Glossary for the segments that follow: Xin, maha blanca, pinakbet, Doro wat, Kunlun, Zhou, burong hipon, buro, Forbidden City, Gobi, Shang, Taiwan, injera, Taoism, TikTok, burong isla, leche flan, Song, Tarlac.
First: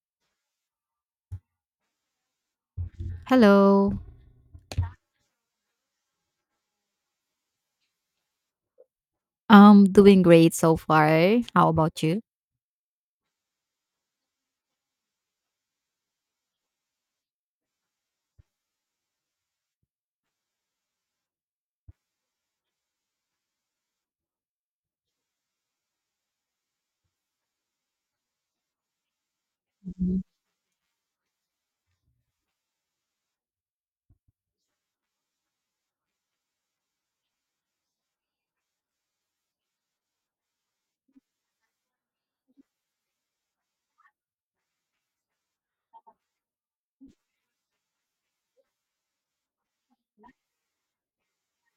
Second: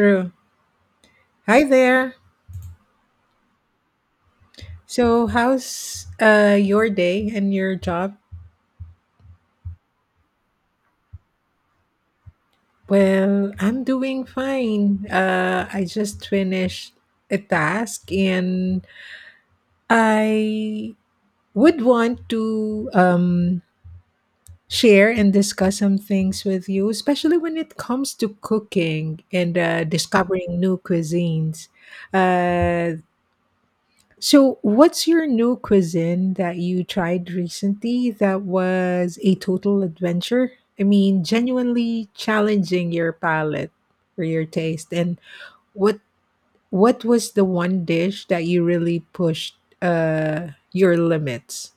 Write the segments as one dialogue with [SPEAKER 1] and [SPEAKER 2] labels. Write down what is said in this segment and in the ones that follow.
[SPEAKER 1] True. Hi there.
[SPEAKER 2] Hello.
[SPEAKER 1] So, how's your day and your job?
[SPEAKER 2] I'm doing great so far. How about you?
[SPEAKER 1] Well, I'm doing fine. I just finished a task and I would want to share and discuss some things with you, especially when it comes to cooking and
[SPEAKER 2] Mhm.
[SPEAKER 1] discovering new cuisines. Uh, So, what's your new cuisine that you tried recently that was a total adventure? I mean, genuinely challenging your palate or your taste. And what what was the one dish that you really pushed your limits?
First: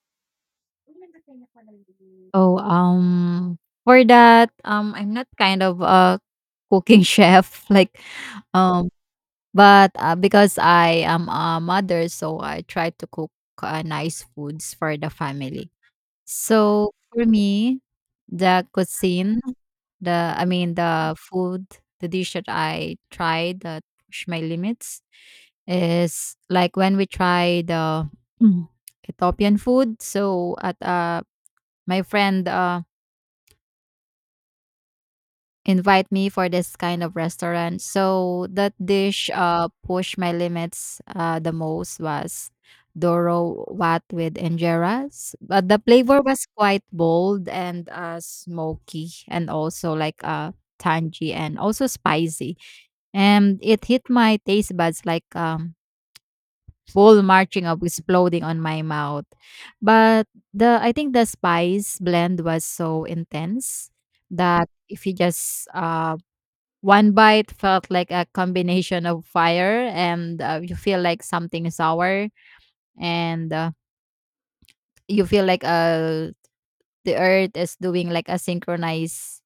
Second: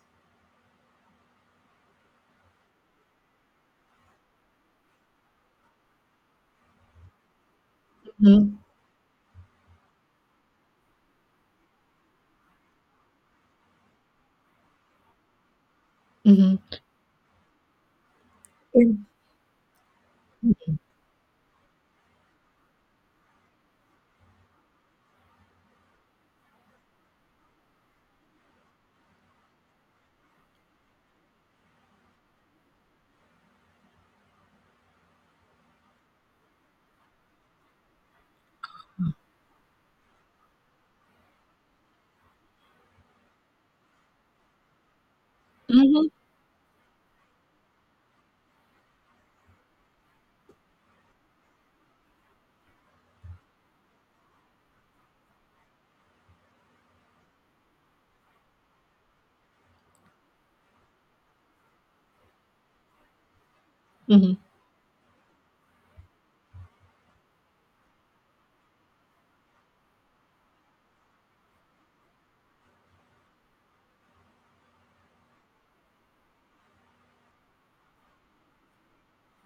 [SPEAKER 2] Oh, for that, I'm not kind of a cooking chef like
[SPEAKER 1] Mm-hmm.
[SPEAKER 2] um but because I am a mother, so I try to cook nice foods for the family.
[SPEAKER 1] Mm-hmm.
[SPEAKER 2] So for me, the
[SPEAKER 1] Mm.
[SPEAKER 2] cuisine, the I mean the food, the dish that I tried that pushed my limits is like when we tried the mm, Ethiopian food. So at my friend invite me for this kind of restaurant. So that dish pushed my limits the most was Doro wat with injeras. But the
[SPEAKER 1] Mm-hmm.
[SPEAKER 2] flavor was quite bold and smoky and also like tangy and also spicy. And it hit my taste buds like full marching up exploding on my mouth. But the I think the spice blend was so intense
[SPEAKER 1] Hmm.
[SPEAKER 2] that if you just one bite felt like a combination of fire and you feel like something sour and you feel like the earth is doing like a synchronized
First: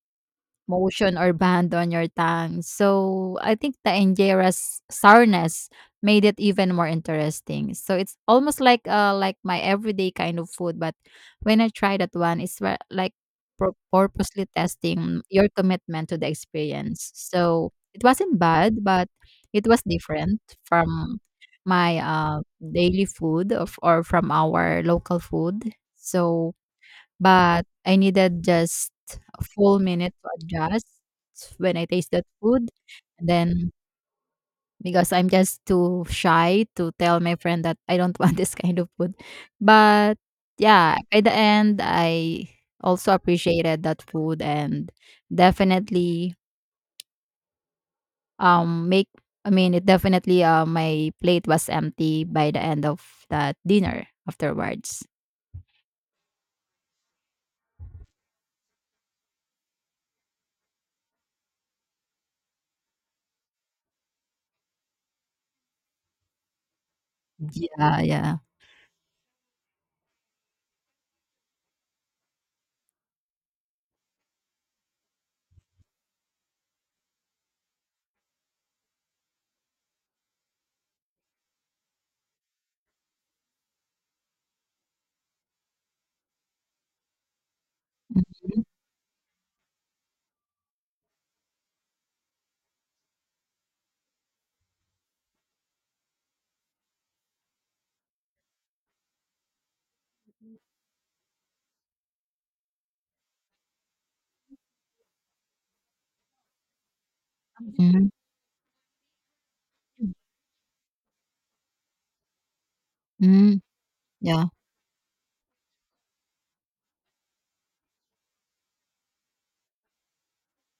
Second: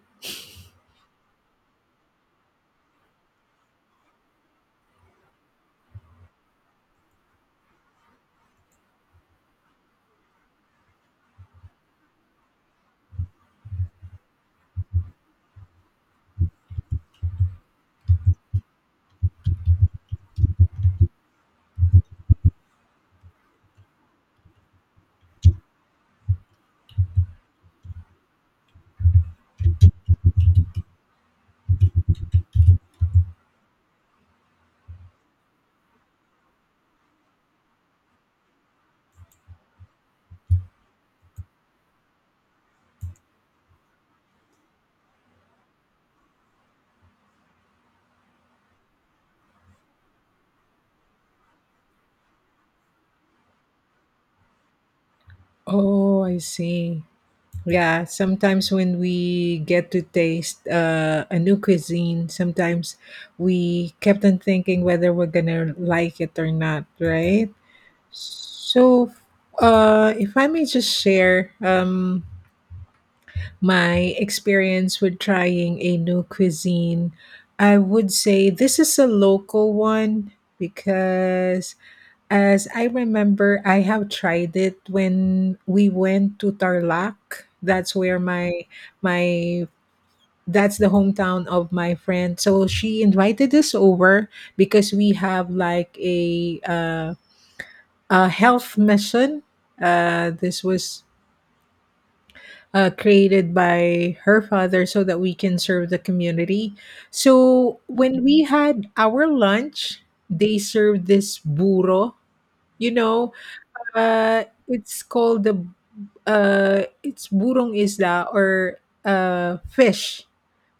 [SPEAKER 2] motion or band on your tongue. So I think the injera's sourness made it even more interesting. So it's almost like my everyday kind of food, but when I try that one, it's like purposely testing your commitment to the experience. So it wasn't bad, but it was different from my daily food of, or from our local food. So but I needed just a full minute to adjust when I taste that food. And then because I'm just too shy to tell my friend that I don't want this kind of food. But yeah, by the end I also appreciated that food and definitely make I mean it definitely my plate was empty by the end of that dinner afterwards.
[SPEAKER 1] Oh, I see. Yeah, sometimes when we get to taste a new cuisine, sometimes we kept on thinking whether we're gonna like it or not, right?
[SPEAKER 2] Yeah, yeah.
[SPEAKER 1] So, if I may just share my experience with trying a new cuisine, I would say this is a local one because as I remember, I have tried it when we went to Tarlac. That's where
[SPEAKER 2] Mhm,
[SPEAKER 1] my that's the hometown of my friend. So she invited us over because we have like a health mission. This was created by her father so that we can serve the community. So
[SPEAKER 2] mhm.
[SPEAKER 1] when we had our lunch, they served this burro. You know,
[SPEAKER 2] Mm, yeah.
[SPEAKER 1] It's called the it's burong isla or fish.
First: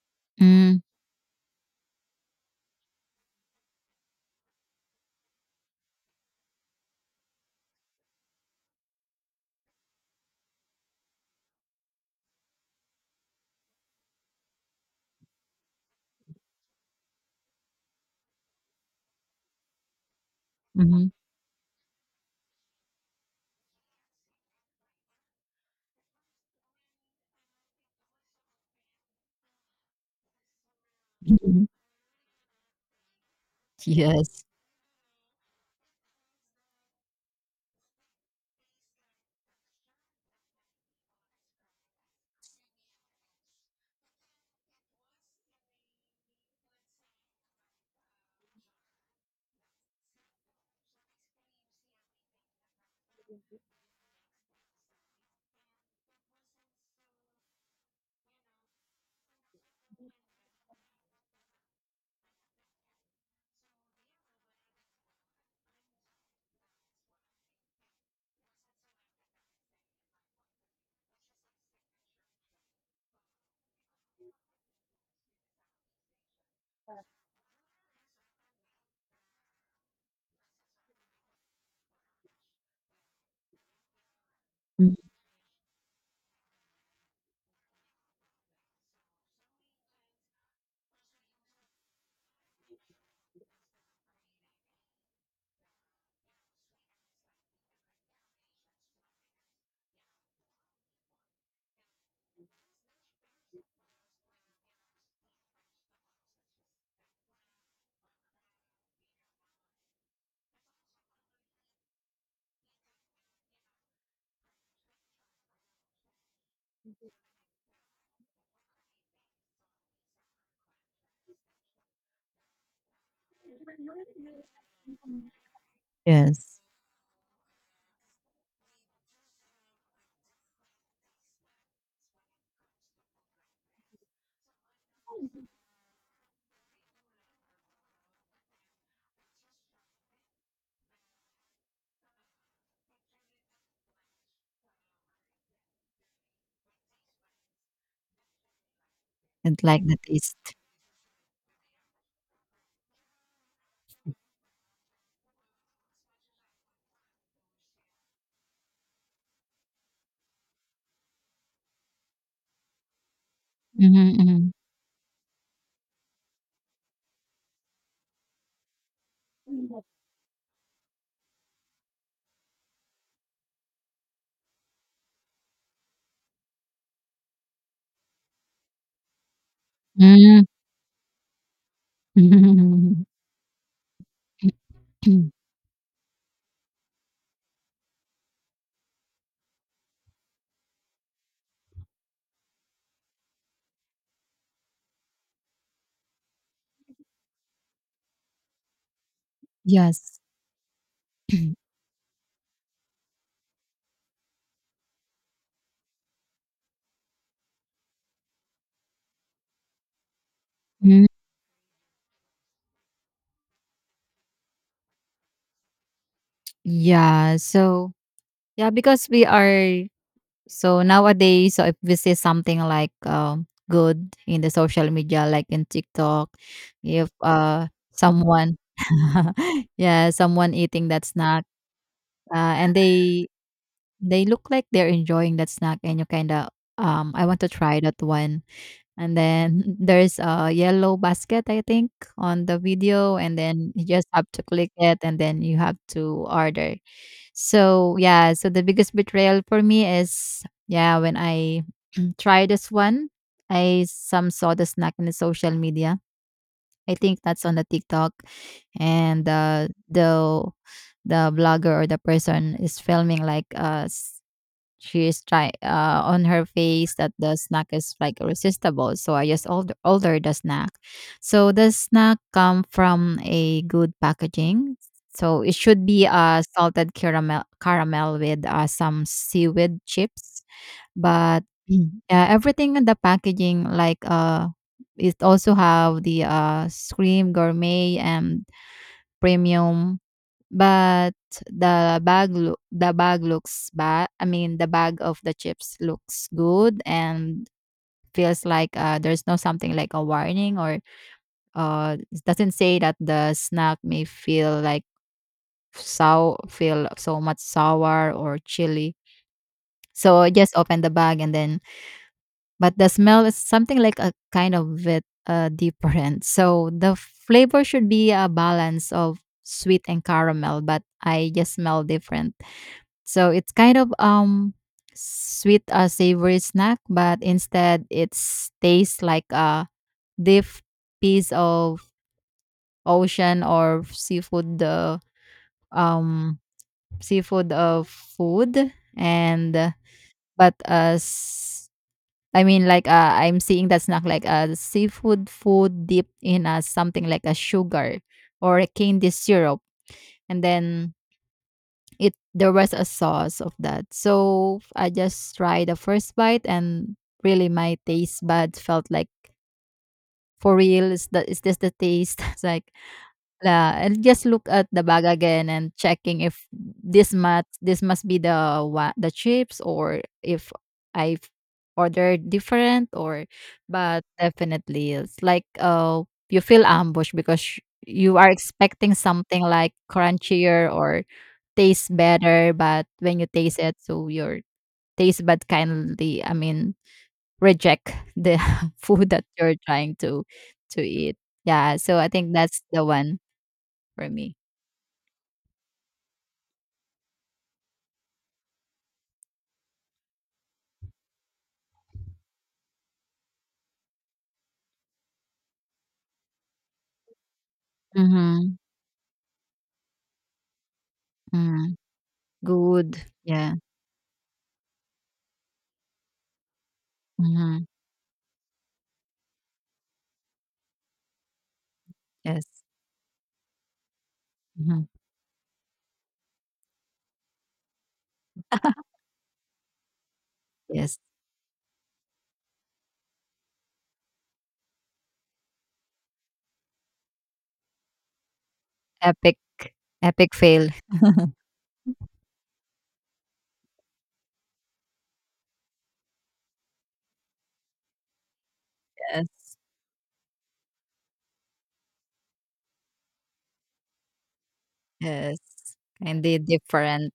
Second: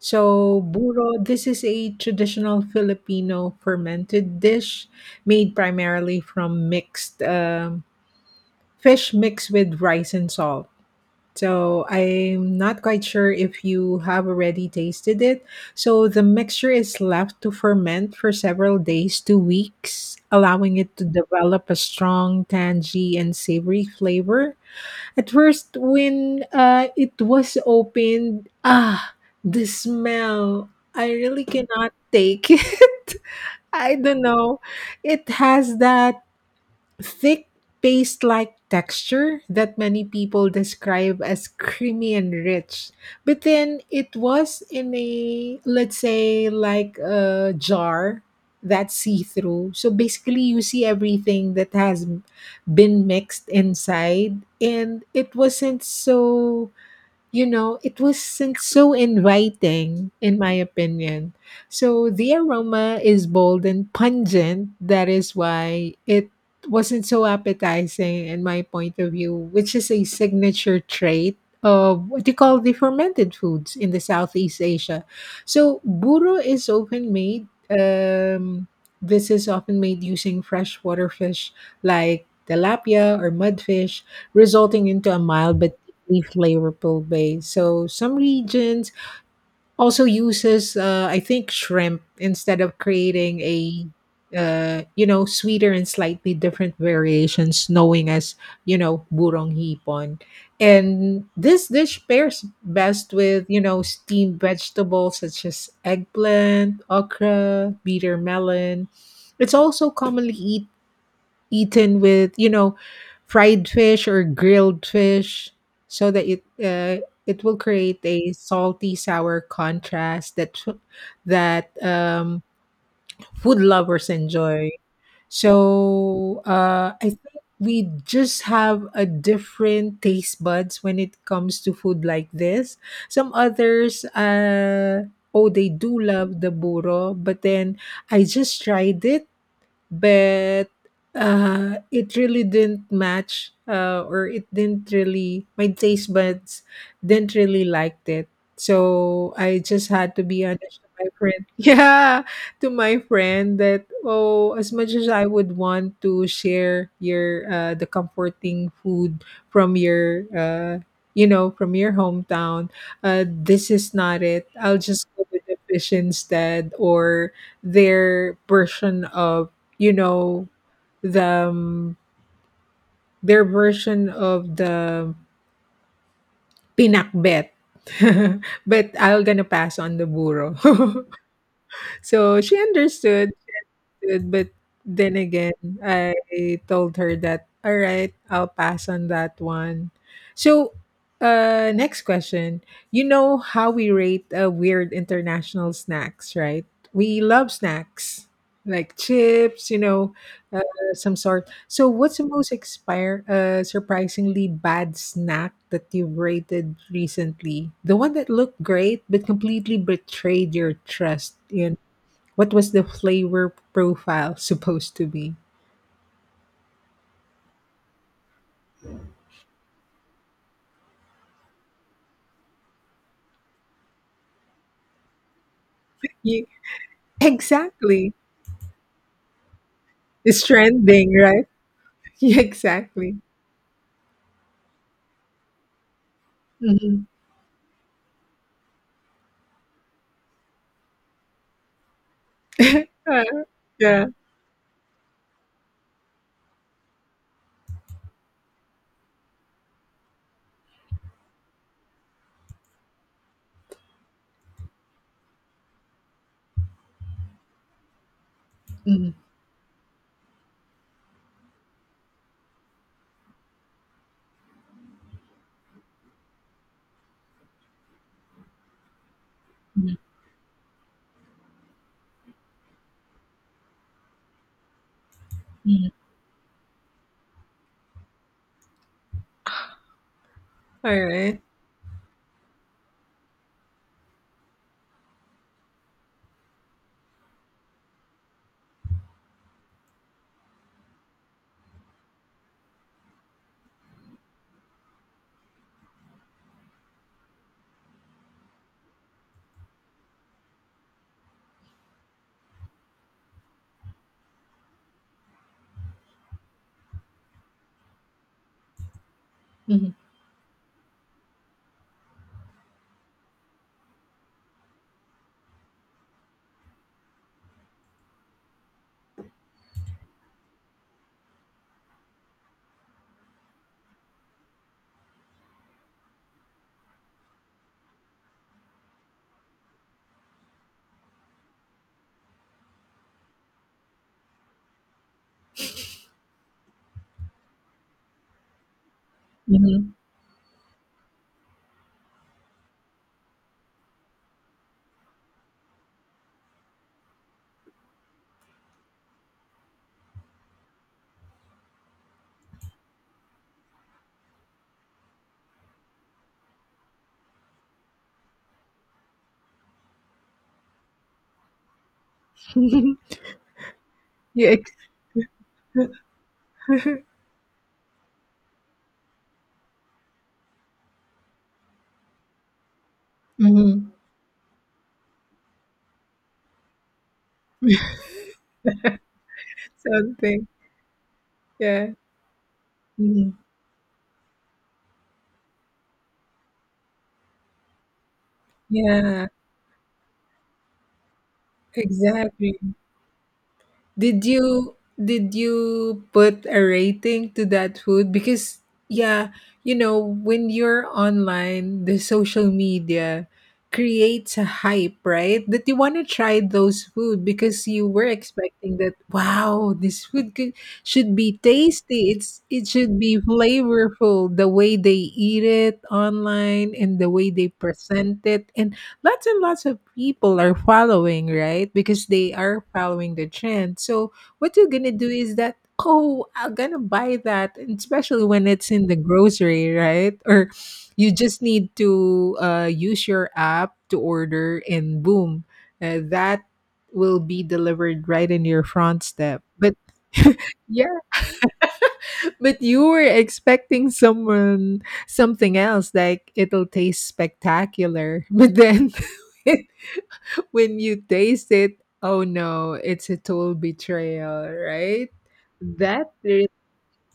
[SPEAKER 1] So
[SPEAKER 2] Mm.
[SPEAKER 1] buro, this is a traditional Filipino fermented dish made primarily from mixed fish mixed with rice and salt. So I'm not quite sure if you have already tasted it. So the mixture is left to ferment for several days to weeks, allowing it to
[SPEAKER 2] Mhm,
[SPEAKER 1] develop a strong, tangy, and savory flavor. At first, when it was opened, ah, the smell. I really
[SPEAKER 2] mhm.
[SPEAKER 1] cannot take. I don't
[SPEAKER 2] Yes.
[SPEAKER 1] know. It has that thick paste like texture that many people describe as creamy and rich. But then it was in a, let's say, like a jar that's see through. So basically, you see everything that has been mixed inside, and it wasn't so inviting, in my opinion. So the aroma is bold and pungent. That is why it wasn't so appetizing, in my point of view, which is a signature trait of what you call the fermented foods in the Southeast Asia. So buro is often made. This is often made using freshwater fish like tilapia or mudfish, resulting
[SPEAKER 2] Mm,
[SPEAKER 1] into a mild but flavorful base. So some regions also uses, I think, shrimp instead of creating a, sweeter and slightly different variations, knowing as burong hipon. And this dish pairs best with steamed vegetables such as eggplant, okra, bitter melon. It's also commonly eaten with fried fish or grilled fish, so that it will create a salty sour contrast that that um, food lovers enjoy. So
[SPEAKER 2] yes,
[SPEAKER 1] I think we just have a different taste buds when it comes to food like this. Some others, oh, they do love the burro, but then I just tried it, but it really didn't match, or it didn't really my taste buds didn't really liked it. So I
[SPEAKER 2] and like
[SPEAKER 1] just
[SPEAKER 2] the
[SPEAKER 1] had to be
[SPEAKER 2] taste.
[SPEAKER 1] honest to my friend. Yeah, to my friend, that, oh, as much as I would want to share your the comforting food from your you know from your hometown. This is not it.
[SPEAKER 2] Mhm,
[SPEAKER 1] I'll just go with the fish instead, or their version of you know the um, the pinakbet. But I'll gonna pass on the
[SPEAKER 2] mhm.
[SPEAKER 1] burro. So she
[SPEAKER 2] Mm.
[SPEAKER 1] understood. Good, but then again, I told her that, all right, I'll pass on that one. So, next question. You know how we rate weird international snacks, right? We love snacks like chips, you know,
[SPEAKER 2] Yes.
[SPEAKER 1] uh, some sort. So, what's the most expire, surprisingly bad snack that you've rated recently? The one that looked great but completely betrayed your
[SPEAKER 2] Mm.
[SPEAKER 1] trust, you what was the flavor profile supposed to be?
[SPEAKER 2] Yeah, so yeah, because we are so nowadays, so if we see something like, good in the social media, like in TikTok,
[SPEAKER 1] You,
[SPEAKER 2] if,
[SPEAKER 1] exactly.
[SPEAKER 2] someone yeah,
[SPEAKER 1] It's
[SPEAKER 2] someone eating that
[SPEAKER 1] trending,
[SPEAKER 2] snack,
[SPEAKER 1] right? Yeah,
[SPEAKER 2] and
[SPEAKER 1] exactly.
[SPEAKER 2] they look like they're enjoying that snack and you kinda,
[SPEAKER 1] Mhm.
[SPEAKER 2] "I want to try that one." And then there's a yellow basket, I think, on the video. And then you
[SPEAKER 1] Yeah.
[SPEAKER 2] just have to click it and then you have to order. So, yeah. So, the biggest betrayal for me is, yeah, when I try this one, I some saw the snack in the social media. I think that's on the TikTok.
[SPEAKER 1] Mhm.
[SPEAKER 2] And the blogger or the person is filming like she is try on her face that the snack is like irresistible. So I just order the snack. So the snack come from a good packaging. So it should be a salted caramel with some seaweed chips.
[SPEAKER 1] All right.
[SPEAKER 2] But Mm. yeah, everything in the packaging like it also have the scream gourmet and premium but the bag looks bad. I mean, the bag of the chips looks good and feels like, there's no something like a warning or, it doesn't say that the snack may feel like sour feel so much sour or chili.
[SPEAKER 1] Mhm.
[SPEAKER 2] So I just open the bag and then but the smell is something like a kind of bit, different. So the flavor should be a balance of sweet and caramel, but I just smell different. So it's kind of sweet savory snack, but instead it tastes like a deep piece of ocean or um seafood of food and
[SPEAKER 1] Mhm.
[SPEAKER 2] but as I mean like I'm seeing that snack like a seafood food dipped in something like a sugar or a candy syrup and then it there was a sauce of that. So I just tried the first bite and really my taste buds felt like for real is this the taste? It's like la and just look
[SPEAKER 1] Yeah.
[SPEAKER 2] at the bag again and checking if this must be the chips or if I've ordered different or
[SPEAKER 1] Mhm.
[SPEAKER 2] but definitely it's like you feel ambushed because you are expecting something like
[SPEAKER 1] Something.
[SPEAKER 2] crunchier or
[SPEAKER 1] Yeah.
[SPEAKER 2] tastes better, but when you
[SPEAKER 1] Mhm.
[SPEAKER 2] taste it, so your taste bud kindly I mean, reject the food that
[SPEAKER 1] Yeah.
[SPEAKER 2] you're trying to eat. Yeah, so I think
[SPEAKER 1] Exactly.
[SPEAKER 2] that's the one for
[SPEAKER 1] Did
[SPEAKER 2] me.
[SPEAKER 1] you did you put a rating to that food? Because yeah, when you're online, the social media creates a hype, right? That you want to try those food because you were
[SPEAKER 2] Mhm,
[SPEAKER 1] expecting that wow, this food could, should be
[SPEAKER 2] mm.
[SPEAKER 1] tasty. It should
[SPEAKER 2] Good,
[SPEAKER 1] be
[SPEAKER 2] yeah.
[SPEAKER 1] flavorful the way they eat it online and the way they
[SPEAKER 2] Mhm,
[SPEAKER 1] present it, and lots of people are following, right? Because they
[SPEAKER 2] yes.
[SPEAKER 1] are following the trend. So what you're
[SPEAKER 2] Mhm,
[SPEAKER 1] gonna do is that, oh, I'm gonna buy that, and especially when it's in the grocery, right? Or
[SPEAKER 2] yes.
[SPEAKER 1] you just need to use your app to order, and boom, that will be delivered right in your front
[SPEAKER 2] Epic
[SPEAKER 1] step. But
[SPEAKER 2] epic fail.
[SPEAKER 1] yeah, but you were expecting someone something else, like it'll taste spectacular, but then.
[SPEAKER 2] Yes,
[SPEAKER 1] When you taste it, oh no, it's a total betrayal, right?
[SPEAKER 2] yes.
[SPEAKER 1] That,
[SPEAKER 2] Kindly different.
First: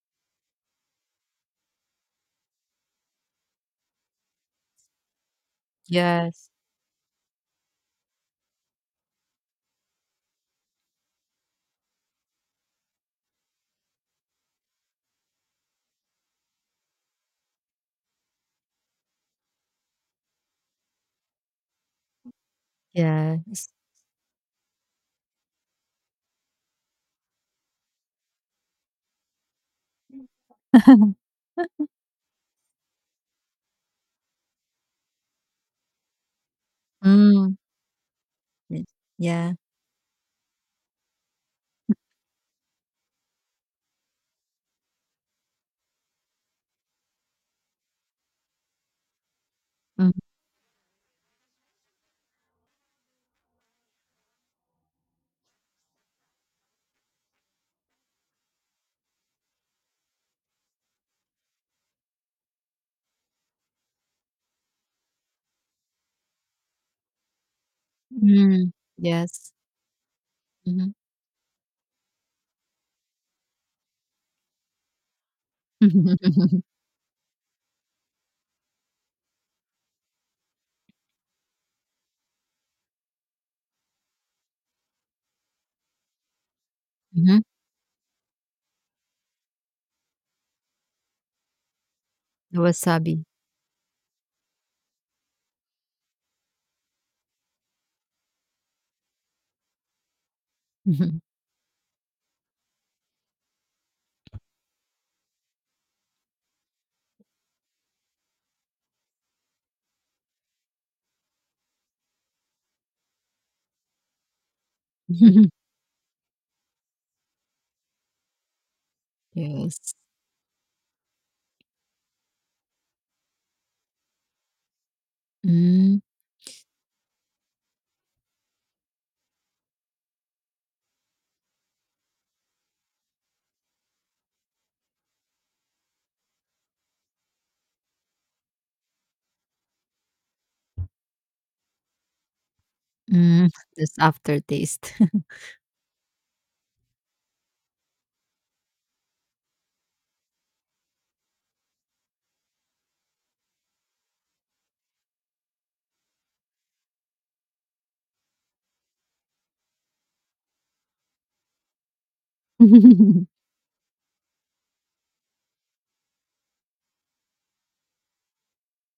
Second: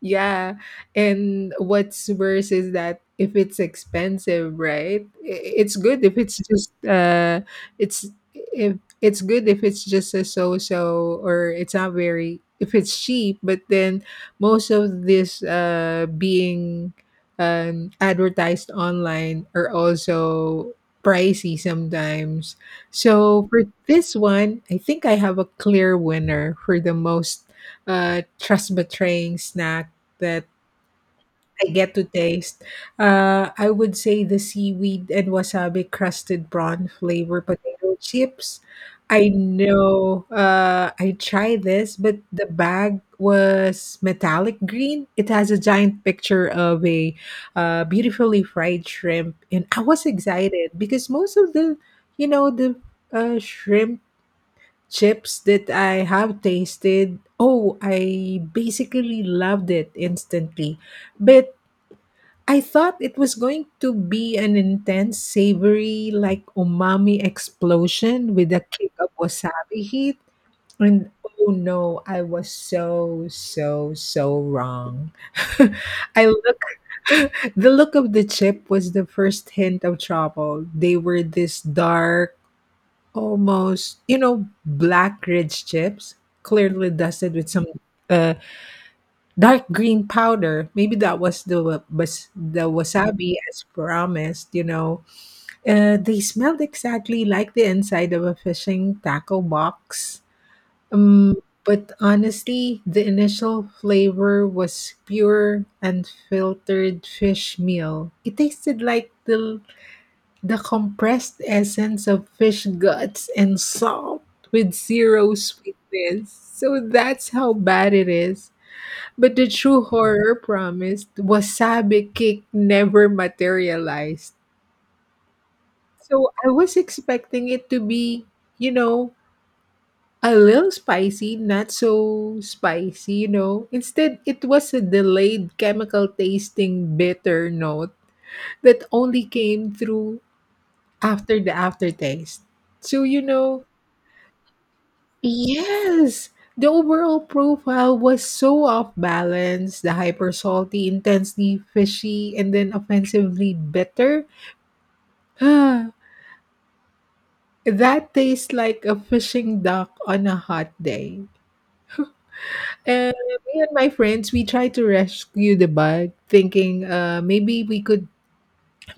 [SPEAKER 1] yeah, and what's worse is that if it's expensive, right? It's good if it's
[SPEAKER 2] Yes,
[SPEAKER 1] just it's if it's good, if it's just a so-so, or it's not very, if it's cheap, but then most of this being advertised online are also pricey sometimes. So for
[SPEAKER 2] yes.
[SPEAKER 1] this one, I think I have a clear winner for the most trust betraying snack that I get to taste. I would say the seaweed and wasabi crusted prawn flavor
[SPEAKER 2] Mm,
[SPEAKER 1] potato chips.
[SPEAKER 2] y
[SPEAKER 1] I
[SPEAKER 2] yeah.
[SPEAKER 1] know, I tried this, but the bag was metallic green. It has a giant picture of a beautifully fried shrimp, and I was
[SPEAKER 2] Mm,
[SPEAKER 1] excited because most of the shrimp chips that I have tasted, oh, I basically loved it instantly. But I thought it was going to be an intense, savory, like umami explosion with a
[SPEAKER 2] mm.
[SPEAKER 1] kick of
[SPEAKER 2] Yes.
[SPEAKER 1] wasabi heat.
[SPEAKER 2] Mhm.
[SPEAKER 1] And oh no, I was so, so, so wrong. I look, the look of the chip was the first hint of trouble. They were this dark, almost, black ridge chips, clearly dusted
[SPEAKER 2] Mhm.
[SPEAKER 1] with some uh, dark green powder. Maybe that was the wa- was
[SPEAKER 2] The
[SPEAKER 1] the
[SPEAKER 2] wasabi.
[SPEAKER 1] wasabi as promised. They smelled exactly like the inside of a fishing tackle box.
[SPEAKER 2] Mhm.
[SPEAKER 1] Um, but honestly, the initial flavor was pure unfiltered fish meal. It tasted like the compressed essence of fish guts and salt with zero sweetness. So that's how bad it is. But the true
[SPEAKER 2] Yes.
[SPEAKER 1] horror promised wasabi cake never materialized.
[SPEAKER 2] Mm,
[SPEAKER 1] So I was expecting it to be, you know, a little spicy, not so spicy. Instead, it was a delayed chemical tasting bitter note that only came through after the aftertaste. So,
[SPEAKER 2] mm, this aftertaste.
[SPEAKER 1] yes, the overall profile was so off balance. The hyper salty, intensely fishy, and then offensively bitter. That tastes like a fishing duck on a hot day. And me and my friends, we tried to rescue the bug, thinking, maybe we could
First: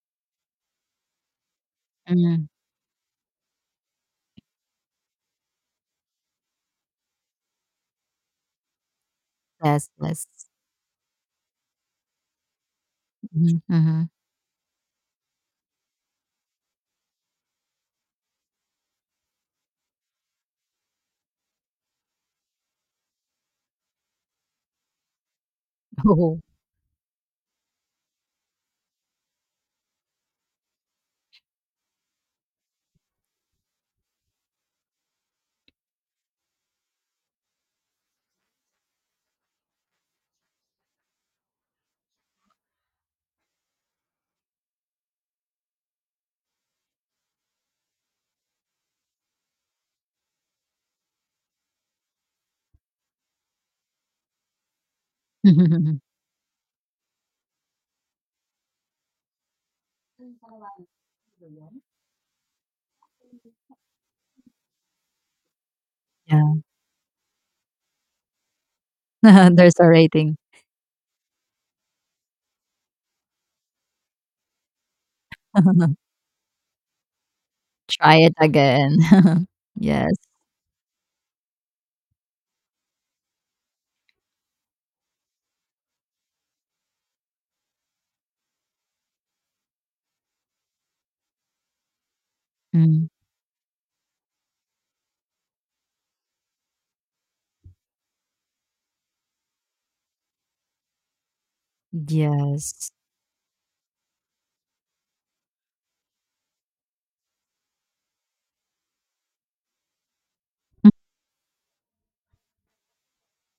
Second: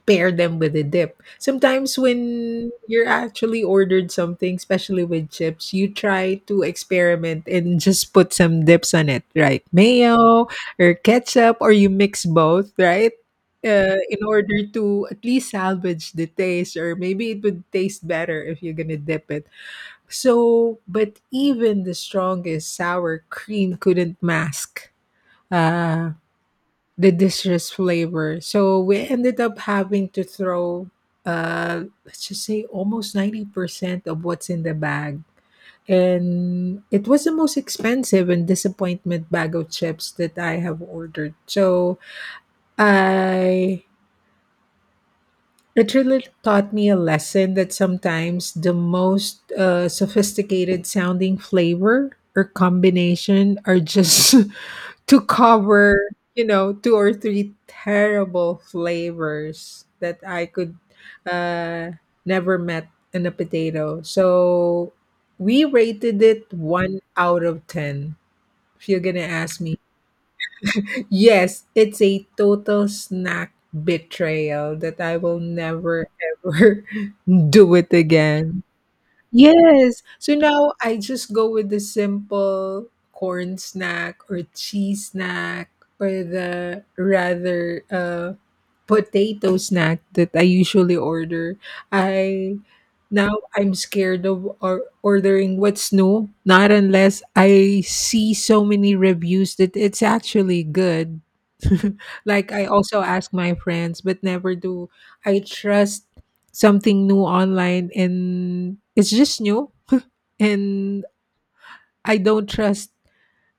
[SPEAKER 1] pair them with a dip. Sometimes
[SPEAKER 2] Mm,
[SPEAKER 1] when you're actually ordered something, especially with chips, you try to experiment and just put some dips on it, right?
[SPEAKER 2] yes, yes.
[SPEAKER 1] Mayo or ketchup, or you mix both, right?
[SPEAKER 2] Mhm, mhm.
[SPEAKER 1] In order to at least salvage the taste, or maybe it would taste better if you're gonna dip it. So, but even the strongest sour cream couldn't mask uh,
[SPEAKER 2] Oh.
[SPEAKER 1] the distress flavor. So we ended up having to throw, let's just say, almost 90% of what's in the bag. And it was the most expensive and disappointment bag of chips that I have ordered. So I. It really taught me a lesson that sometimes the most sophisticated sounding flavor or combination are just to cover, two or three terrible flavors that I could, uh, never met in a potato. So we rated it
[SPEAKER 2] Yeah.
[SPEAKER 1] one out of 10. If you're going to ask
[SPEAKER 2] There's
[SPEAKER 1] me,
[SPEAKER 2] a rating.
[SPEAKER 1] yes, it's a total snack betrayal that I will never ever do it
[SPEAKER 2] Try it
[SPEAKER 1] again.
[SPEAKER 2] again.
[SPEAKER 1] Yes.
[SPEAKER 2] Yes.
[SPEAKER 1] So now I just go with the simple corn snack or cheese snack, or the rather potato snack that I usually order. I
[SPEAKER 2] Mm,
[SPEAKER 1] Now I'm scared of or ordering what's new, not unless I see so many reviews that it's actually good. Like I
[SPEAKER 2] yes.
[SPEAKER 1] also ask my friends, but never do I trust something new online and it's just new, and I don't trust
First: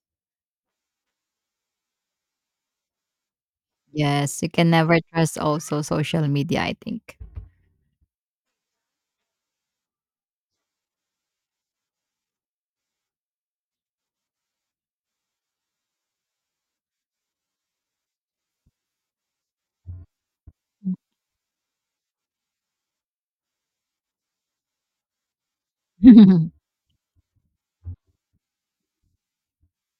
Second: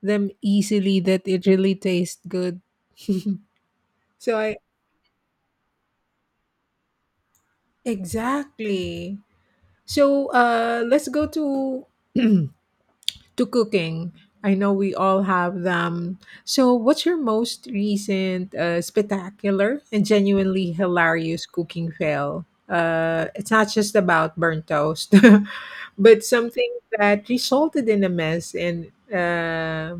[SPEAKER 1] them easily that it really tastes good. so
[SPEAKER 2] Yes, you
[SPEAKER 1] I
[SPEAKER 2] can never trust also social media, I think.
[SPEAKER 1] Exactly. So, let's go to to cooking. I know we all have them. So what's your most recent spectacular and genuinely hilarious cooking fail? It's not just about burnt toast, but something that resulted in a mess and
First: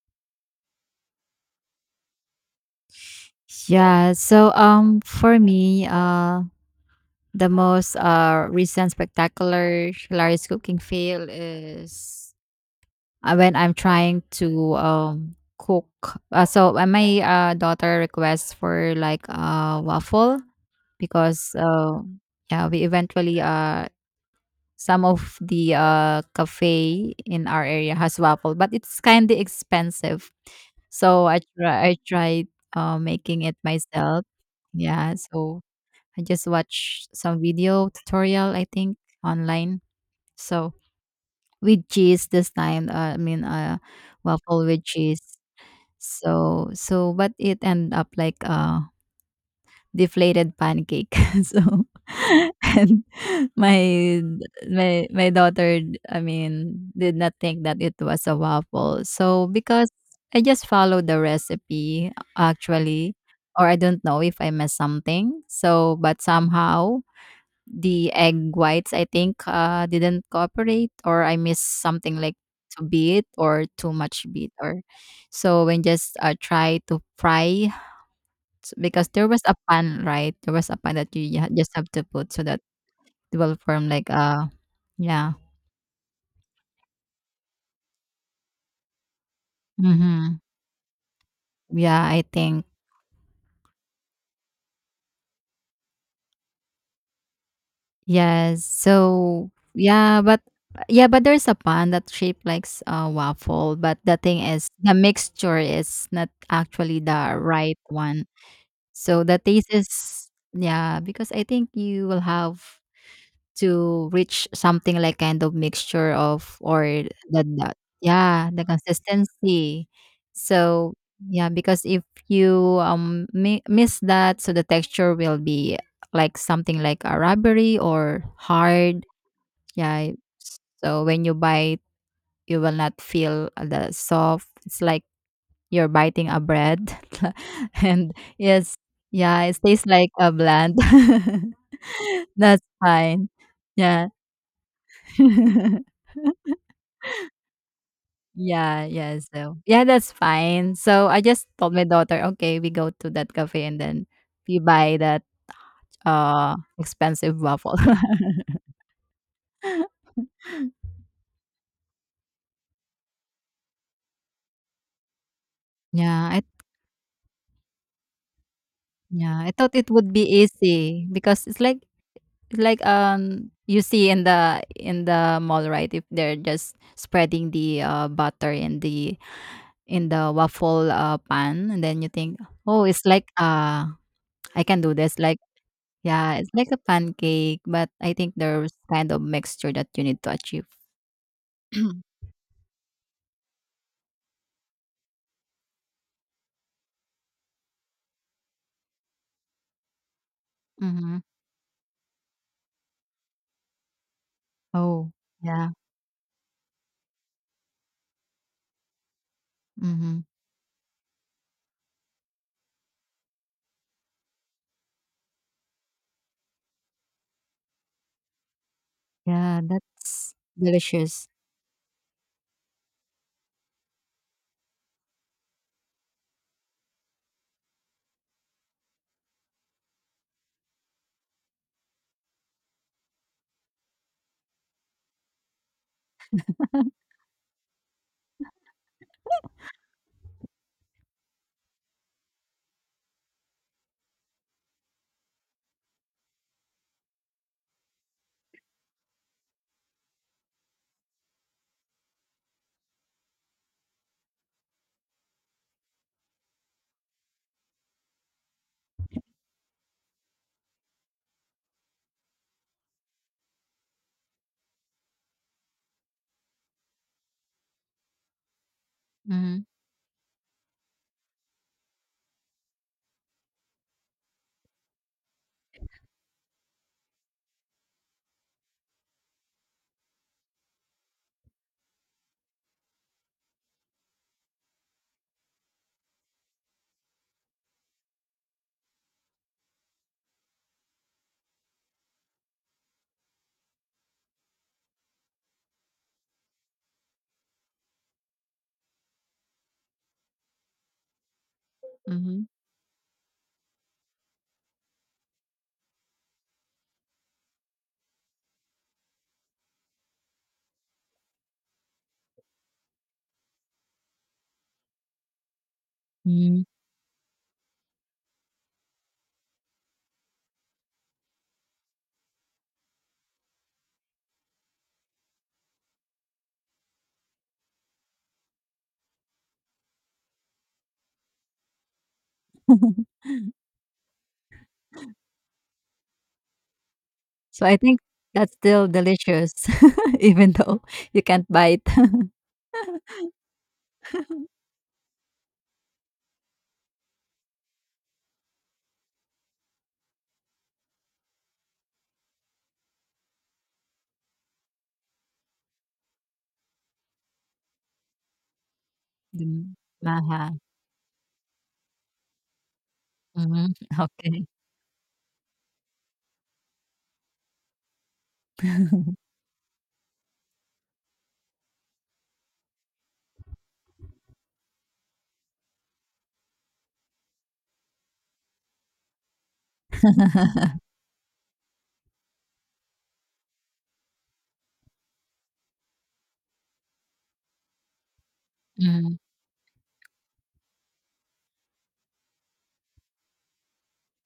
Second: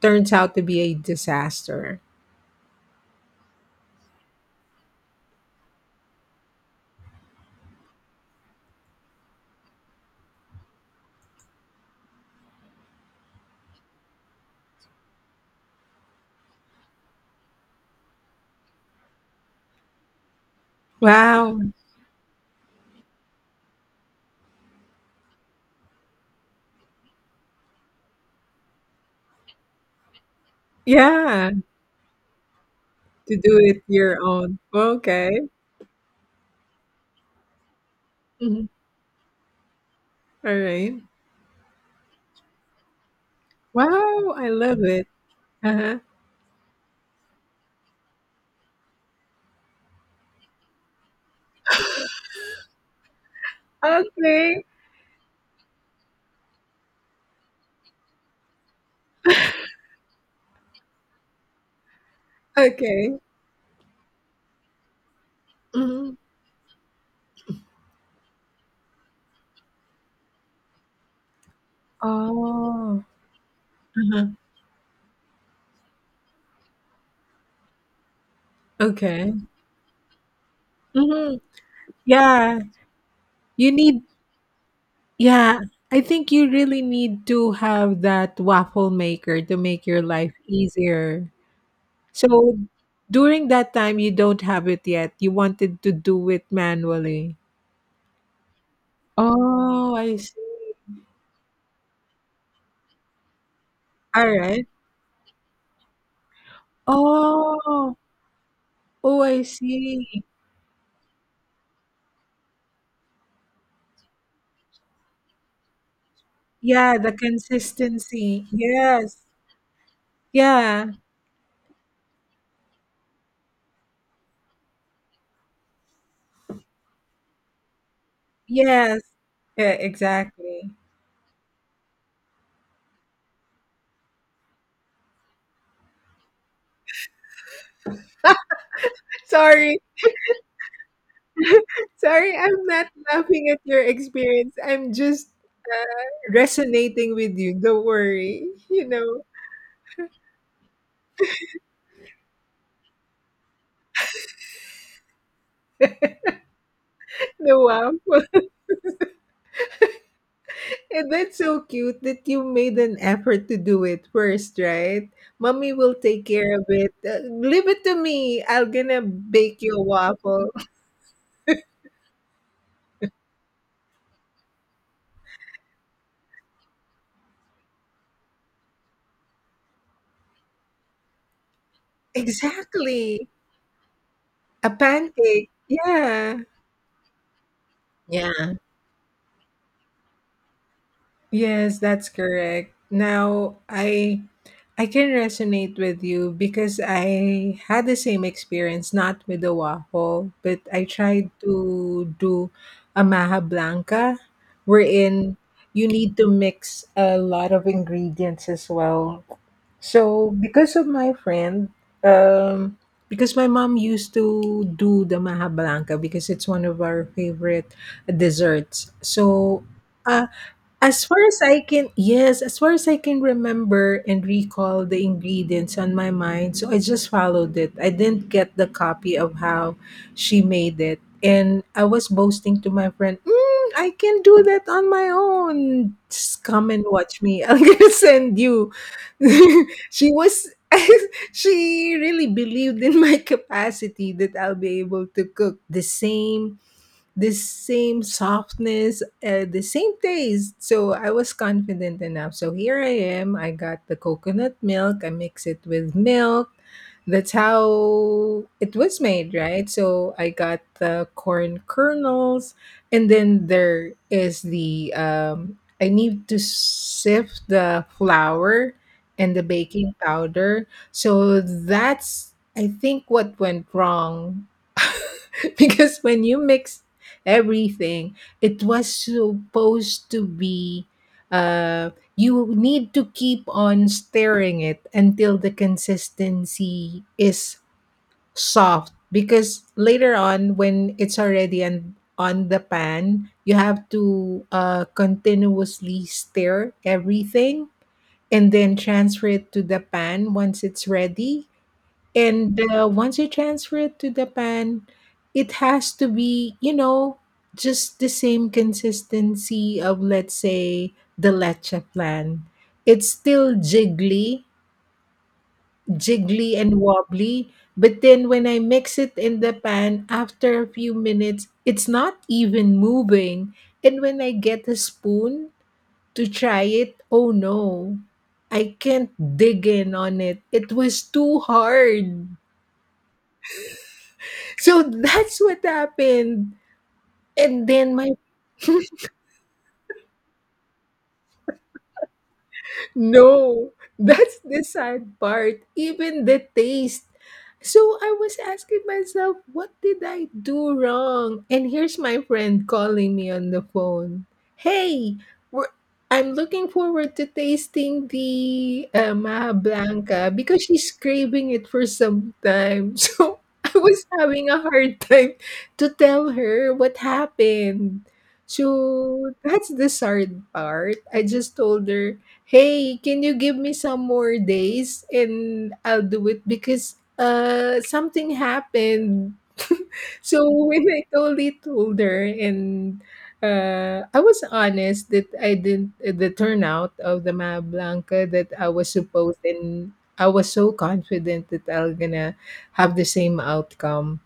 [SPEAKER 1] turns out to be a disaster.
[SPEAKER 2] Yeah, so, for me, the most recent spectacular hilarious cooking fail is when I'm trying to cook. So when my daughter requests for like a waffle because
[SPEAKER 1] Wow.
[SPEAKER 2] yeah, we eventually some of the cafe in our area has waffle, but it's kind of expensive. So
[SPEAKER 1] Yeah.
[SPEAKER 2] I tried
[SPEAKER 1] To
[SPEAKER 2] making it
[SPEAKER 1] do it your
[SPEAKER 2] myself.
[SPEAKER 1] own.
[SPEAKER 2] Yeah,
[SPEAKER 1] Okay.
[SPEAKER 2] so I just watched some video tutorial, I
[SPEAKER 1] Mhm.
[SPEAKER 2] think, online.
[SPEAKER 1] All
[SPEAKER 2] So
[SPEAKER 1] right.
[SPEAKER 2] with cheese this time, I mean,
[SPEAKER 1] Wow. I
[SPEAKER 2] waffle
[SPEAKER 1] love
[SPEAKER 2] with
[SPEAKER 1] it.
[SPEAKER 2] cheese.
[SPEAKER 1] Uh-huh.
[SPEAKER 2] But it ended up like a deflated pancake. So and my
[SPEAKER 1] Okay,
[SPEAKER 2] my daughter, I mean, did not think that it was a waffle. So because I just followed the recipe actually,
[SPEAKER 1] okay.
[SPEAKER 2] or I don't know if I missed something. So,
[SPEAKER 1] Mhm.
[SPEAKER 2] but somehow the egg whites, I think, didn't cooperate, or I missed something like too
[SPEAKER 1] Oh,
[SPEAKER 2] bit or too much
[SPEAKER 1] uh-huh,
[SPEAKER 2] bit, or so when just try to fry because there
[SPEAKER 1] okay.
[SPEAKER 2] was a pan, right? There was a pan that you
[SPEAKER 1] Mhm.
[SPEAKER 2] just have to put so
[SPEAKER 1] Yeah,
[SPEAKER 2] that it will
[SPEAKER 1] you
[SPEAKER 2] form
[SPEAKER 1] need,
[SPEAKER 2] like yeah,
[SPEAKER 1] yeah, I think you really need to have that waffle maker to make your life
[SPEAKER 2] mm-hmm.
[SPEAKER 1] easier.
[SPEAKER 2] Yeah, I
[SPEAKER 1] So
[SPEAKER 2] think
[SPEAKER 1] during that time you don't have it yet. You wanted to do it manually.
[SPEAKER 2] yes. So
[SPEAKER 1] Oh, I see.
[SPEAKER 2] yeah, but there's a pan that shaped like a waffle, but the
[SPEAKER 1] All
[SPEAKER 2] thing
[SPEAKER 1] right.
[SPEAKER 2] is the mixture is not actually the right
[SPEAKER 1] Oh,
[SPEAKER 2] one.
[SPEAKER 1] oh,
[SPEAKER 2] So the
[SPEAKER 1] I
[SPEAKER 2] taste
[SPEAKER 1] see.
[SPEAKER 2] is yeah, because I think you will have to reach something like kind of mixture of or
[SPEAKER 1] Yeah, the
[SPEAKER 2] the
[SPEAKER 1] consistency.
[SPEAKER 2] yeah, the
[SPEAKER 1] Yes.
[SPEAKER 2] consistency.
[SPEAKER 1] Yeah.
[SPEAKER 2] So yeah, because if you miss that, so the texture will be like something like a rubbery or
[SPEAKER 1] Yes.
[SPEAKER 2] hard.
[SPEAKER 1] Yeah,
[SPEAKER 2] Yeah.
[SPEAKER 1] exactly.
[SPEAKER 2] So when you bite, you will not feel the soft. It's like you're biting a bread and yes, yeah, it
[SPEAKER 1] Sorry,
[SPEAKER 2] tastes like a bland.
[SPEAKER 1] sorry,
[SPEAKER 2] That's
[SPEAKER 1] I'm not
[SPEAKER 2] fine.
[SPEAKER 1] laughing at your
[SPEAKER 2] Yeah.
[SPEAKER 1] experience. I'm just resonating with you. Don't worry.
[SPEAKER 2] Yeah,
[SPEAKER 1] You
[SPEAKER 2] yeah,
[SPEAKER 1] know,
[SPEAKER 2] so yeah, that's fine. So I just told my daughter, "Okay, we go to that cafe and then we buy that expensive
[SPEAKER 1] the
[SPEAKER 2] waffle."
[SPEAKER 1] wow. And that's so cute that you made an effort to do it first, right? Mommy will take
[SPEAKER 2] Yeah, I
[SPEAKER 1] care of it. Leave it to me. I'm gonna
[SPEAKER 2] yeah, I
[SPEAKER 1] bake
[SPEAKER 2] thought
[SPEAKER 1] you a
[SPEAKER 2] it would be
[SPEAKER 1] waffle.
[SPEAKER 2] easy because it's you see in the mall, right? If they're just spreading the butter in the waffle pan and then you think oh it's like
[SPEAKER 1] Exactly.
[SPEAKER 2] I
[SPEAKER 1] A
[SPEAKER 2] can do this like
[SPEAKER 1] pancake.
[SPEAKER 2] yeah
[SPEAKER 1] Yeah.
[SPEAKER 2] it's like a pancake but I think
[SPEAKER 1] Yeah.
[SPEAKER 2] there's kind of mixture that you need to achieve.
[SPEAKER 1] Yes, that's correct. Now, I can resonate with you because I had the same experience, not with the waffle, but I
[SPEAKER 2] Mm-hmm.
[SPEAKER 1] tried to do a maha blanca,
[SPEAKER 2] Oh
[SPEAKER 1] wherein
[SPEAKER 2] yeah.
[SPEAKER 1] you need to mix a lot of ingredients as well.
[SPEAKER 2] Mm-hmm.
[SPEAKER 1] So, because of my friend, um, because my mom used to do the maha blanca because it's one of our favorite desserts.
[SPEAKER 2] Yeah,
[SPEAKER 1] So, uh,
[SPEAKER 2] that's
[SPEAKER 1] as far
[SPEAKER 2] delicious.
[SPEAKER 1] as I can, yes, as far as I can remember and recall the ingredients on my mind, so I just followed it. I didn't get the copy of how she made it. And I was boasting to my friend, I can do that on my own. Just come and watch me. I'm going to send you. She was, she really believed in my capacity that I'll be able to cook the same softness, the same taste. So I was confident enough. So here I am. I got the coconut milk. I mix it with milk. That's how it was made, right? So I got the corn kernels, and then there is the I need to sift the flour and the
[SPEAKER 2] Mm-hmm.
[SPEAKER 1] baking powder. So that's I think what went wrong because when you mix everything. It was supposed to be you need to keep on stirring it until the consistency is soft because later on when it's already on the pan you have to continuously stir everything and then transfer it to the pan once it's ready
[SPEAKER 2] Mm-hmm.
[SPEAKER 1] and once you transfer it to the pan, it has to be, you know, just the same consistency of, let's say, the leche plan. It's still jiggly, jiggly
[SPEAKER 2] mm
[SPEAKER 1] and wobbly. But then when I mix it in the pan, after a few minutes, it's not even moving. And when I get a spoon to try it, oh no, I can't dig in on it. It was too hard. So that's what happened.
[SPEAKER 2] so
[SPEAKER 1] And
[SPEAKER 2] I
[SPEAKER 1] then
[SPEAKER 2] think
[SPEAKER 1] my.
[SPEAKER 2] that's still delicious even though you can't buy it.
[SPEAKER 1] No, that's the sad part. Even the taste. So I was asking myself, what did I do wrong? And here's my friend calling me on the phone. Hey, we're, I'm looking forward to tasting the Maha
[SPEAKER 2] Dim
[SPEAKER 1] Blanca
[SPEAKER 2] Mahal.
[SPEAKER 1] because she's craving it for some time. So
[SPEAKER 2] Mhm,
[SPEAKER 1] I was
[SPEAKER 2] okay.
[SPEAKER 1] having a hard time to tell her what happened. So that's the sad part. I just told her, hey, can you give me some more days and I'll do it because something happened. So when I totally told her and I was honest that I didn't the turnout of the Maya Blanca that I was
[SPEAKER 2] Mhm,
[SPEAKER 1] supposed and I was so confident that I am gonna have the same outcome.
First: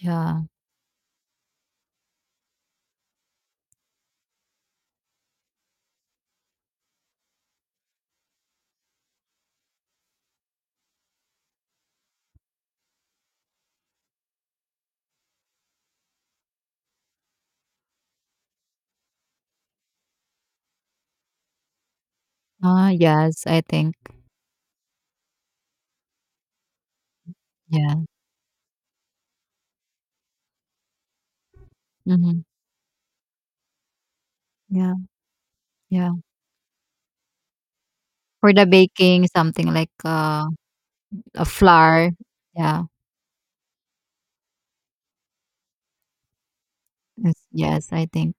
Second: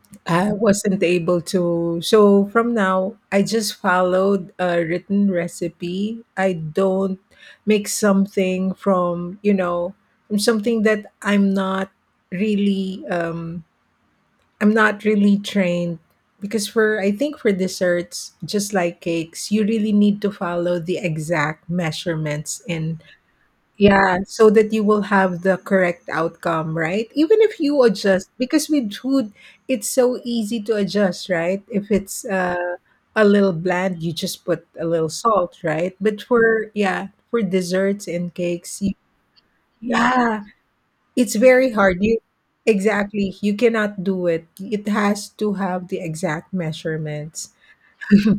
[SPEAKER 2] yeah.
[SPEAKER 1] I wasn't able to. So from now, I just followed a written recipe. I don't make something from, you know, from something that really um I'm not really trained because for I think for desserts, just like cakes, you really need to follow the exact measurements
[SPEAKER 2] Ah,
[SPEAKER 1] and
[SPEAKER 2] yes, I think.
[SPEAKER 1] yeah, so that you will have the correct outcome, right? Even if you
[SPEAKER 2] Yeah,
[SPEAKER 1] adjust, because with food, it's so easy to adjust, right? If it's
[SPEAKER 2] mhm,
[SPEAKER 1] a little bland, you just put a
[SPEAKER 2] yeah,
[SPEAKER 1] little salt, right?
[SPEAKER 2] yeah.
[SPEAKER 1] But for, yeah, for desserts and
[SPEAKER 2] For the
[SPEAKER 1] cakes, you,
[SPEAKER 2] baking, something like,
[SPEAKER 1] yeah, it's
[SPEAKER 2] a
[SPEAKER 1] very hard.
[SPEAKER 2] flour.
[SPEAKER 1] You,
[SPEAKER 2] Yeah,
[SPEAKER 1] exactly, you cannot do it. It has to have the exact
[SPEAKER 2] yes,
[SPEAKER 1] measurements.
[SPEAKER 2] yes, I think.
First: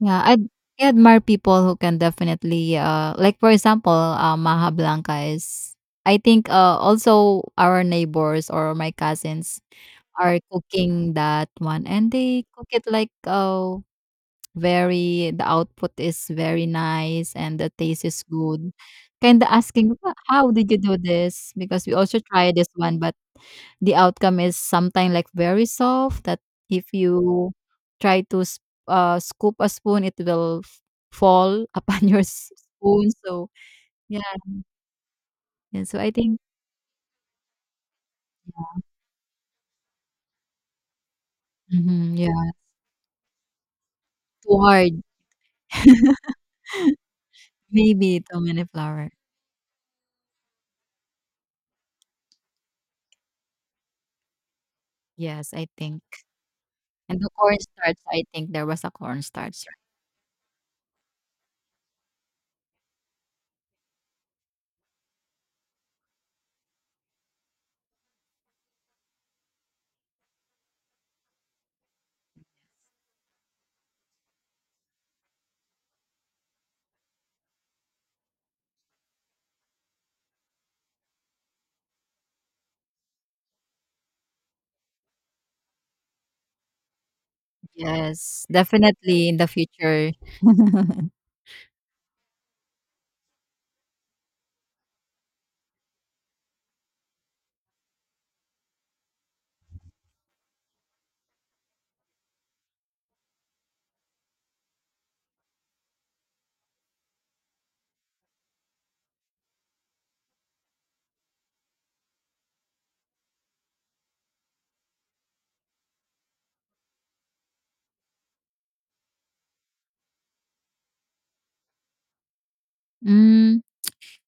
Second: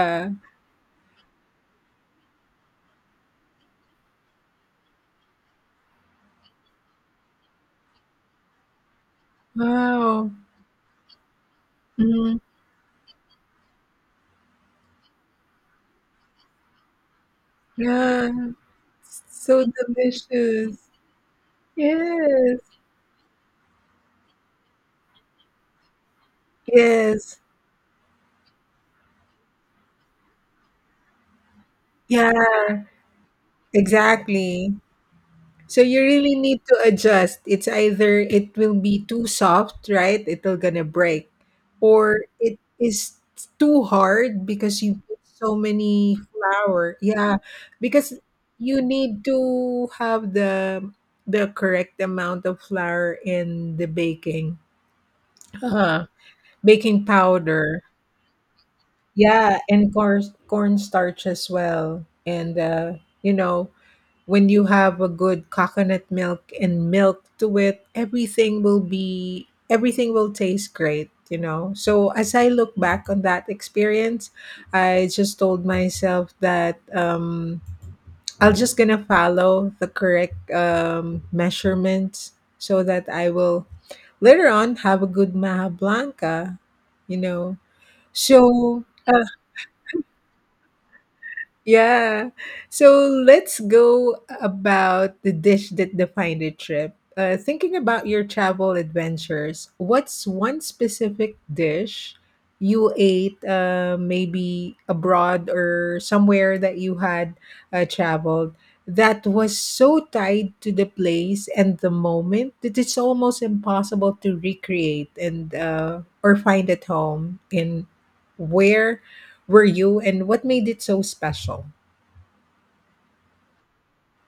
[SPEAKER 2] Yeah, I admire people who can definitely, like, for example, Maha Blanca is I think, also our neighbors or my cousins
[SPEAKER 1] Wow.
[SPEAKER 2] are cooking that one, and
[SPEAKER 1] Mm,
[SPEAKER 2] they cook it like, Very the output is very nice and the taste is
[SPEAKER 1] yeah.
[SPEAKER 2] good. Kinda
[SPEAKER 1] So
[SPEAKER 2] asking, "Wha how did
[SPEAKER 1] delicious.
[SPEAKER 2] you do this?" Because we also try
[SPEAKER 1] Yes.
[SPEAKER 2] this one, but the outcome is sometimes like, very soft that if
[SPEAKER 1] Yes.
[SPEAKER 2] you try to s scoop a spoon, it will f fall upon your
[SPEAKER 1] Yeah,
[SPEAKER 2] s spoon, so yeah,
[SPEAKER 1] exactly. So
[SPEAKER 2] and so
[SPEAKER 1] you
[SPEAKER 2] I
[SPEAKER 1] really
[SPEAKER 2] think
[SPEAKER 1] need to adjust. It's either it will be too soft, right? It'll gonna break.
[SPEAKER 2] mhm,
[SPEAKER 1] Or
[SPEAKER 2] yeah,
[SPEAKER 1] it is too hard
[SPEAKER 2] too
[SPEAKER 1] because you
[SPEAKER 2] hard.
[SPEAKER 1] put so many flour. Yeah. Because
[SPEAKER 2] Maybe too many
[SPEAKER 1] you
[SPEAKER 2] flour.
[SPEAKER 1] need to have the correct amount of flour in the baking.
[SPEAKER 2] Yes, I think.
[SPEAKER 1] Uh-huh. Baking
[SPEAKER 2] And the
[SPEAKER 1] powder.
[SPEAKER 2] cornstarch, I think there was a
[SPEAKER 1] Yeah,
[SPEAKER 2] cornstarch.
[SPEAKER 1] and cornstarch as well. And you know, when you have a good coconut milk and milk to it, everything will be everything will taste great, you know. So as I look back on that experience, I just told myself that I'll just gonna follow the correct measurements so that I will later on have a good Maha Blanca, you know.
[SPEAKER 2] Yes,
[SPEAKER 1] So
[SPEAKER 2] definitely in the future.
[SPEAKER 1] yeah. So let's go about the dish that defined the trip. Thinking about your travel adventures, what's one specific dish you ate maybe abroad or somewhere that you had traveled that was so tied to the place and the moment that it's almost impossible to recreate and or find at home in where were you and what made it so special?
[SPEAKER 2] Mm,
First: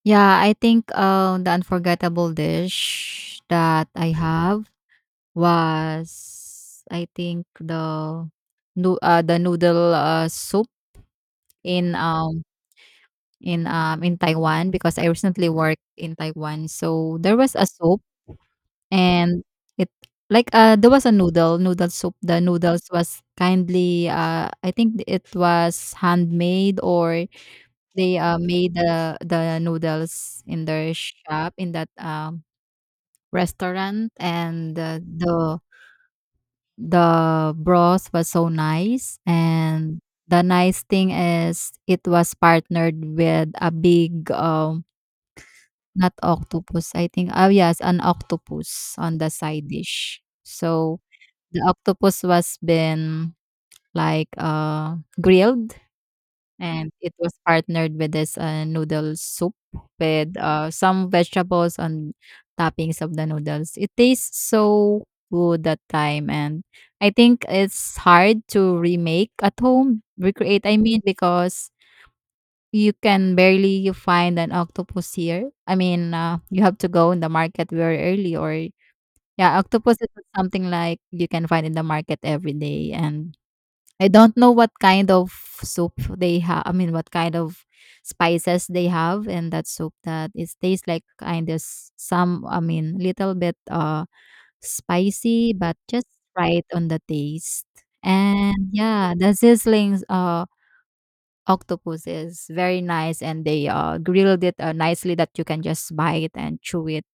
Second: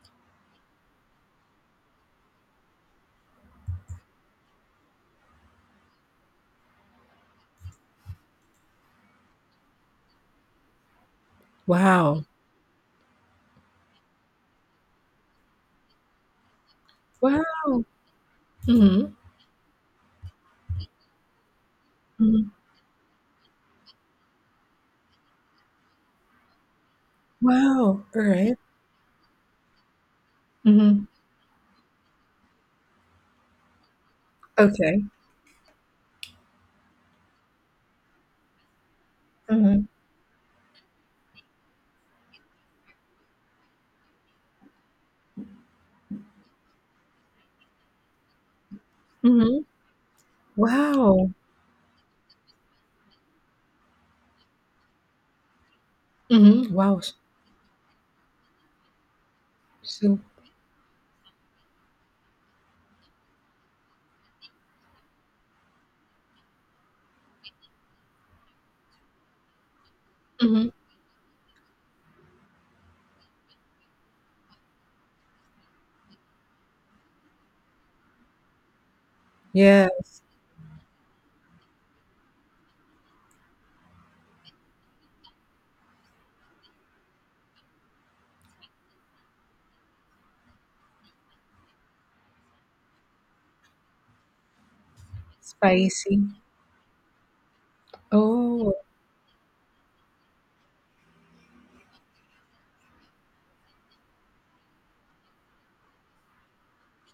[SPEAKER 2] yeah, I think the unforgettable dish that I have was I think the no the noodle soup in
[SPEAKER 1] Wow.
[SPEAKER 2] um in Taiwan because I recently worked in Taiwan. So there was a
[SPEAKER 1] Wow.
[SPEAKER 2] soup
[SPEAKER 1] Mhm.
[SPEAKER 2] and it like there was a noodle soup. The
[SPEAKER 1] Mhm.
[SPEAKER 2] noodles was kindly I think it was handmade or
[SPEAKER 1] Wow.
[SPEAKER 2] they,
[SPEAKER 1] Alright.
[SPEAKER 2] made the noodles in their
[SPEAKER 1] Mhm.
[SPEAKER 2] shop in that, restaurant, and
[SPEAKER 1] Okay.
[SPEAKER 2] the broth was so nice,
[SPEAKER 1] Mhm.
[SPEAKER 2] and the nice thing is it was partnered with a big, not octopus, I think oh, yes, an octopus on the
[SPEAKER 1] Mhm.
[SPEAKER 2] side dish. So,
[SPEAKER 1] Wow.
[SPEAKER 2] the octopus was been, like, grilled
[SPEAKER 1] Mhm.
[SPEAKER 2] and
[SPEAKER 1] Wow.
[SPEAKER 2] it
[SPEAKER 1] S
[SPEAKER 2] was partnered with this noodle soup
[SPEAKER 1] So.
[SPEAKER 2] with some vegetables and toppings of the noodles. It tastes so good that time, and I think it's hard to remake at home, recreate.
[SPEAKER 1] Mhm.
[SPEAKER 2] I mean, because you can barely find an octopus here. I mean, you have to go in the market very early, or yeah, octopus is
[SPEAKER 1] Yes.
[SPEAKER 2] something like you can find in the market every day, and I don't know what kind of soup they have. I mean, what kind of spices they have in that soup that it tastes like kind of some, I mean, little bit spicy, but just
[SPEAKER 1] Spicy.
[SPEAKER 2] right on the taste. And
[SPEAKER 1] Oh,
[SPEAKER 2] yeah, the sizzling octopus is very nice, and they grilled it nicely that you can just bite and chew it,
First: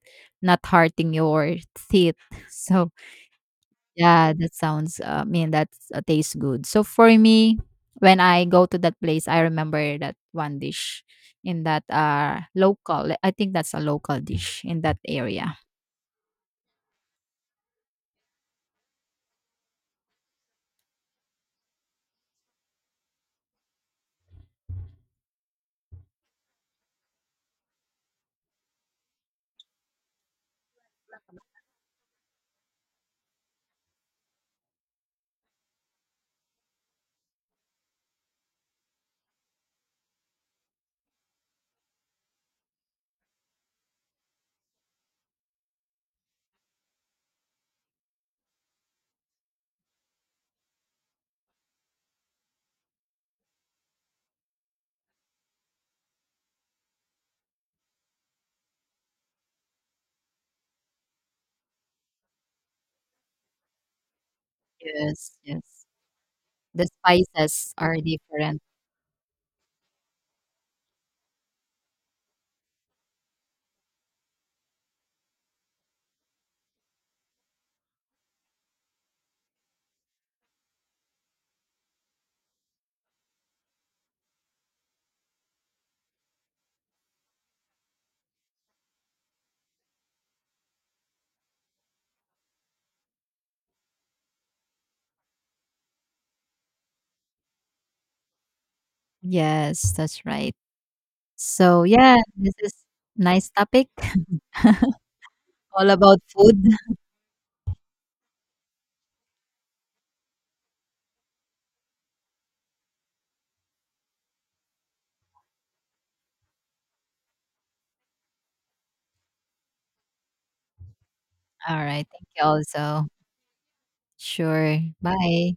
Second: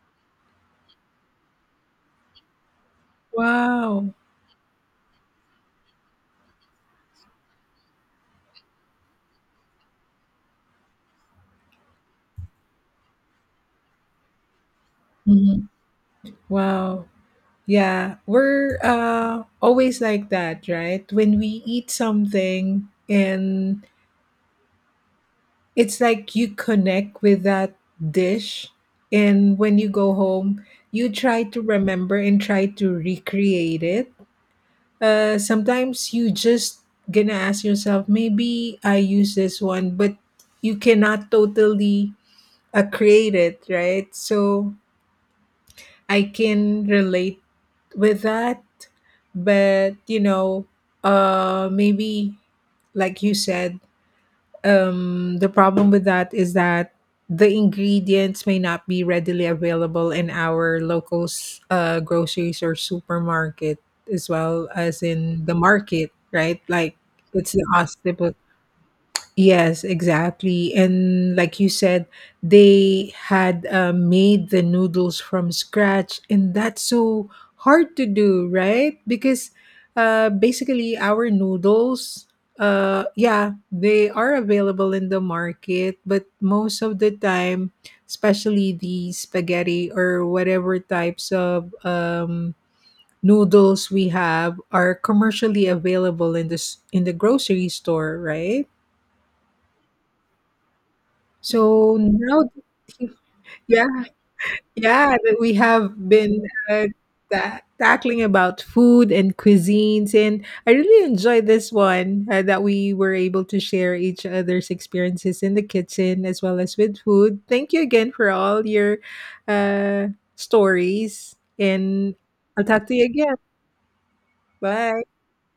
[SPEAKER 2] not hurting your teeth. So
[SPEAKER 1] wow.
[SPEAKER 2] yeah, that sounds, I mean, that's tastes good. So for me, when I go to that place, I remember that one dish in that local. I think that's a local dish in that area.
[SPEAKER 1] Mhm. Wow. Yeah. We're, always like that, right? When we eat something and it's like you connect with that dish, and when you go home, you try to remember and try to recreate it. Sometimes you just gonna ask yourself, maybe I use this one, but you cannot totally create it, right? So I can relate with that, but you know, maybe like you said, the problem with that is that the ingredients may not be readily available in our local groceries or supermarket as well as
[SPEAKER 2] Yes,
[SPEAKER 1] in the
[SPEAKER 2] yes.
[SPEAKER 1] market, right?
[SPEAKER 2] The
[SPEAKER 1] Like it's the
[SPEAKER 2] spices are
[SPEAKER 1] hospital.
[SPEAKER 2] different.
[SPEAKER 1] Yes, exactly. And like you said, they had made the noodles from scratch, and that's so hard to do, right? Because basically, our noodles, yeah, they are available in the market, but most of the time, especially the spaghetti or whatever types of noodles we have, are commercially available in this in the grocery store, right?
[SPEAKER 2] Yes, that's right. So
[SPEAKER 1] So
[SPEAKER 2] yeah,
[SPEAKER 1] now,
[SPEAKER 2] this is nice
[SPEAKER 1] yeah,
[SPEAKER 2] topic
[SPEAKER 1] yeah, that we
[SPEAKER 2] all
[SPEAKER 1] have
[SPEAKER 2] about
[SPEAKER 1] been
[SPEAKER 2] food.
[SPEAKER 1] uh, tackling about food and cuisines, and I really enjoyed this one that we were able to share each other's experiences in the kitchen as well as with food. Thank you again for all your uh, stories,
[SPEAKER 2] All right,
[SPEAKER 1] and
[SPEAKER 2] thank you
[SPEAKER 1] I'll talk to you
[SPEAKER 2] also.
[SPEAKER 1] again.
[SPEAKER 2] Sure.
[SPEAKER 1] Bye.
[SPEAKER 2] Bye.